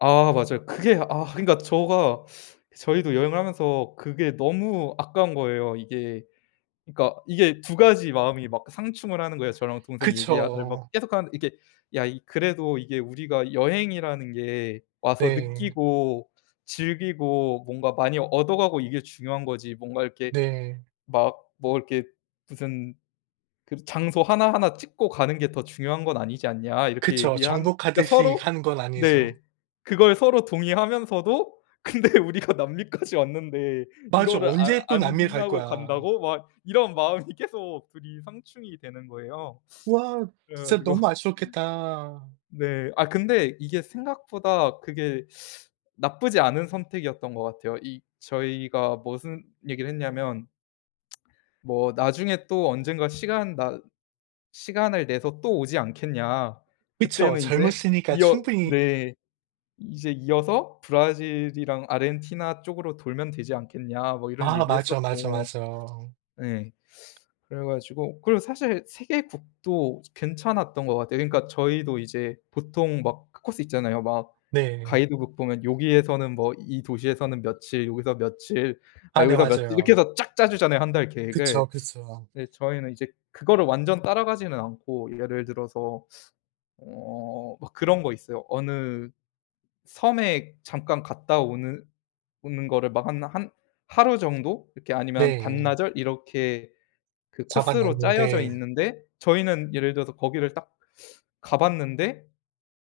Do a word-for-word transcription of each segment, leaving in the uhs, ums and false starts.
아 맞아요. 그게 아 그러니까 저가 저희도 여행을 하면서 그게 너무 아까운 거예요 이게. 그러니까 이게 두 가지 마음이 막 상충을 하는 거예요. 저랑 동생이 얘기알 를 막 그쵸. 계속하는데 이게 "야 이 그래도 이게 우리가 여행이라는 게 와서 네. 느끼고 즐기고 뭔가 많이 얻어가고 이게 중요한 거지. 뭔가 이렇게 네. 막 뭐 이렇게 무슨 그 장소 하나하나 찍고 가는 게 더 중요한 건 아니지 않냐." 이렇게 그쵸. 얘기한 그러니까 정복하듯이 서로 하는 건 네. 아니죠. 그걸 서로 동의하면서도 "근데 우리가 남미까지 왔는데 맞아. 이거를 안 언제 또 남미를 안 갈 하고 거야. 간다고?" 막 이런 마음이 계속 둘 이 상충이 되는 거예요. 와. 그래 진짜 가지고 너무 아쉬웠겠다. 네. 아 근데 이게 생각보다 그게 나쁘지 않은 선택이었던 것 같아요. 이 저희가 머슨 얘기를 했냐면 "뭐 나중에 또 언젠가 시간 나 시간을 내서 또 오지 않겠냐. 그쵸. 그때는 이제 젊으시니까 이어" 충분히 네. "이제 이어서 브라질이랑 아르헨티나 쪽으로 돌면 되지 않겠냐." 뭐 이런 아. 맞아, 맞아, 얘기했었고. 맞아. 예. 그래가지고 그리고 사실 세 개국도 괜찮았던 것 같아요. 그러니까 저희도 이제 보통 막 그 코스 있잖아요. 막 네. 가이드북 보면 요기에서는 뭐 이 도시에서는 며칠 여기서 며칠 막 아 네. 여기서 며칠 이렇게 맞아요. 해서 쫙 짜 주잖아요, 한 달 계획을. 그쵸, 그쵸. 근데 저희는 이제 그거를 완전 따라가지는 않고 예를 들어서 어 막 그런 거 있어요. 어느 섬에 잠깐 갔다 오는 오는 거를 막 하나 한 하루 정도 이렇게 아니면 네. 반나절 이렇게 그 코스로 짜여져 잡아놨는데 있는데 저희는 예를 들어서 거기를 딱 가 봤는데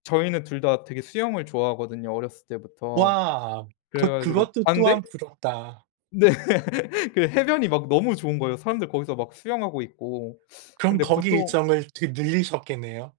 저희는 둘 다 되게 수영을 좋아하거든요 어렸을 때부터. 와. 그래 그것 가지고 그것도 봤는데 또한 부럽다. 네. 그 해변이 막 너무 좋은 거예요, 사람들 거기서 막 수영하고 있고. 그럼 근데 거기 보통 일정을 어떻게 늘리셨겠네요?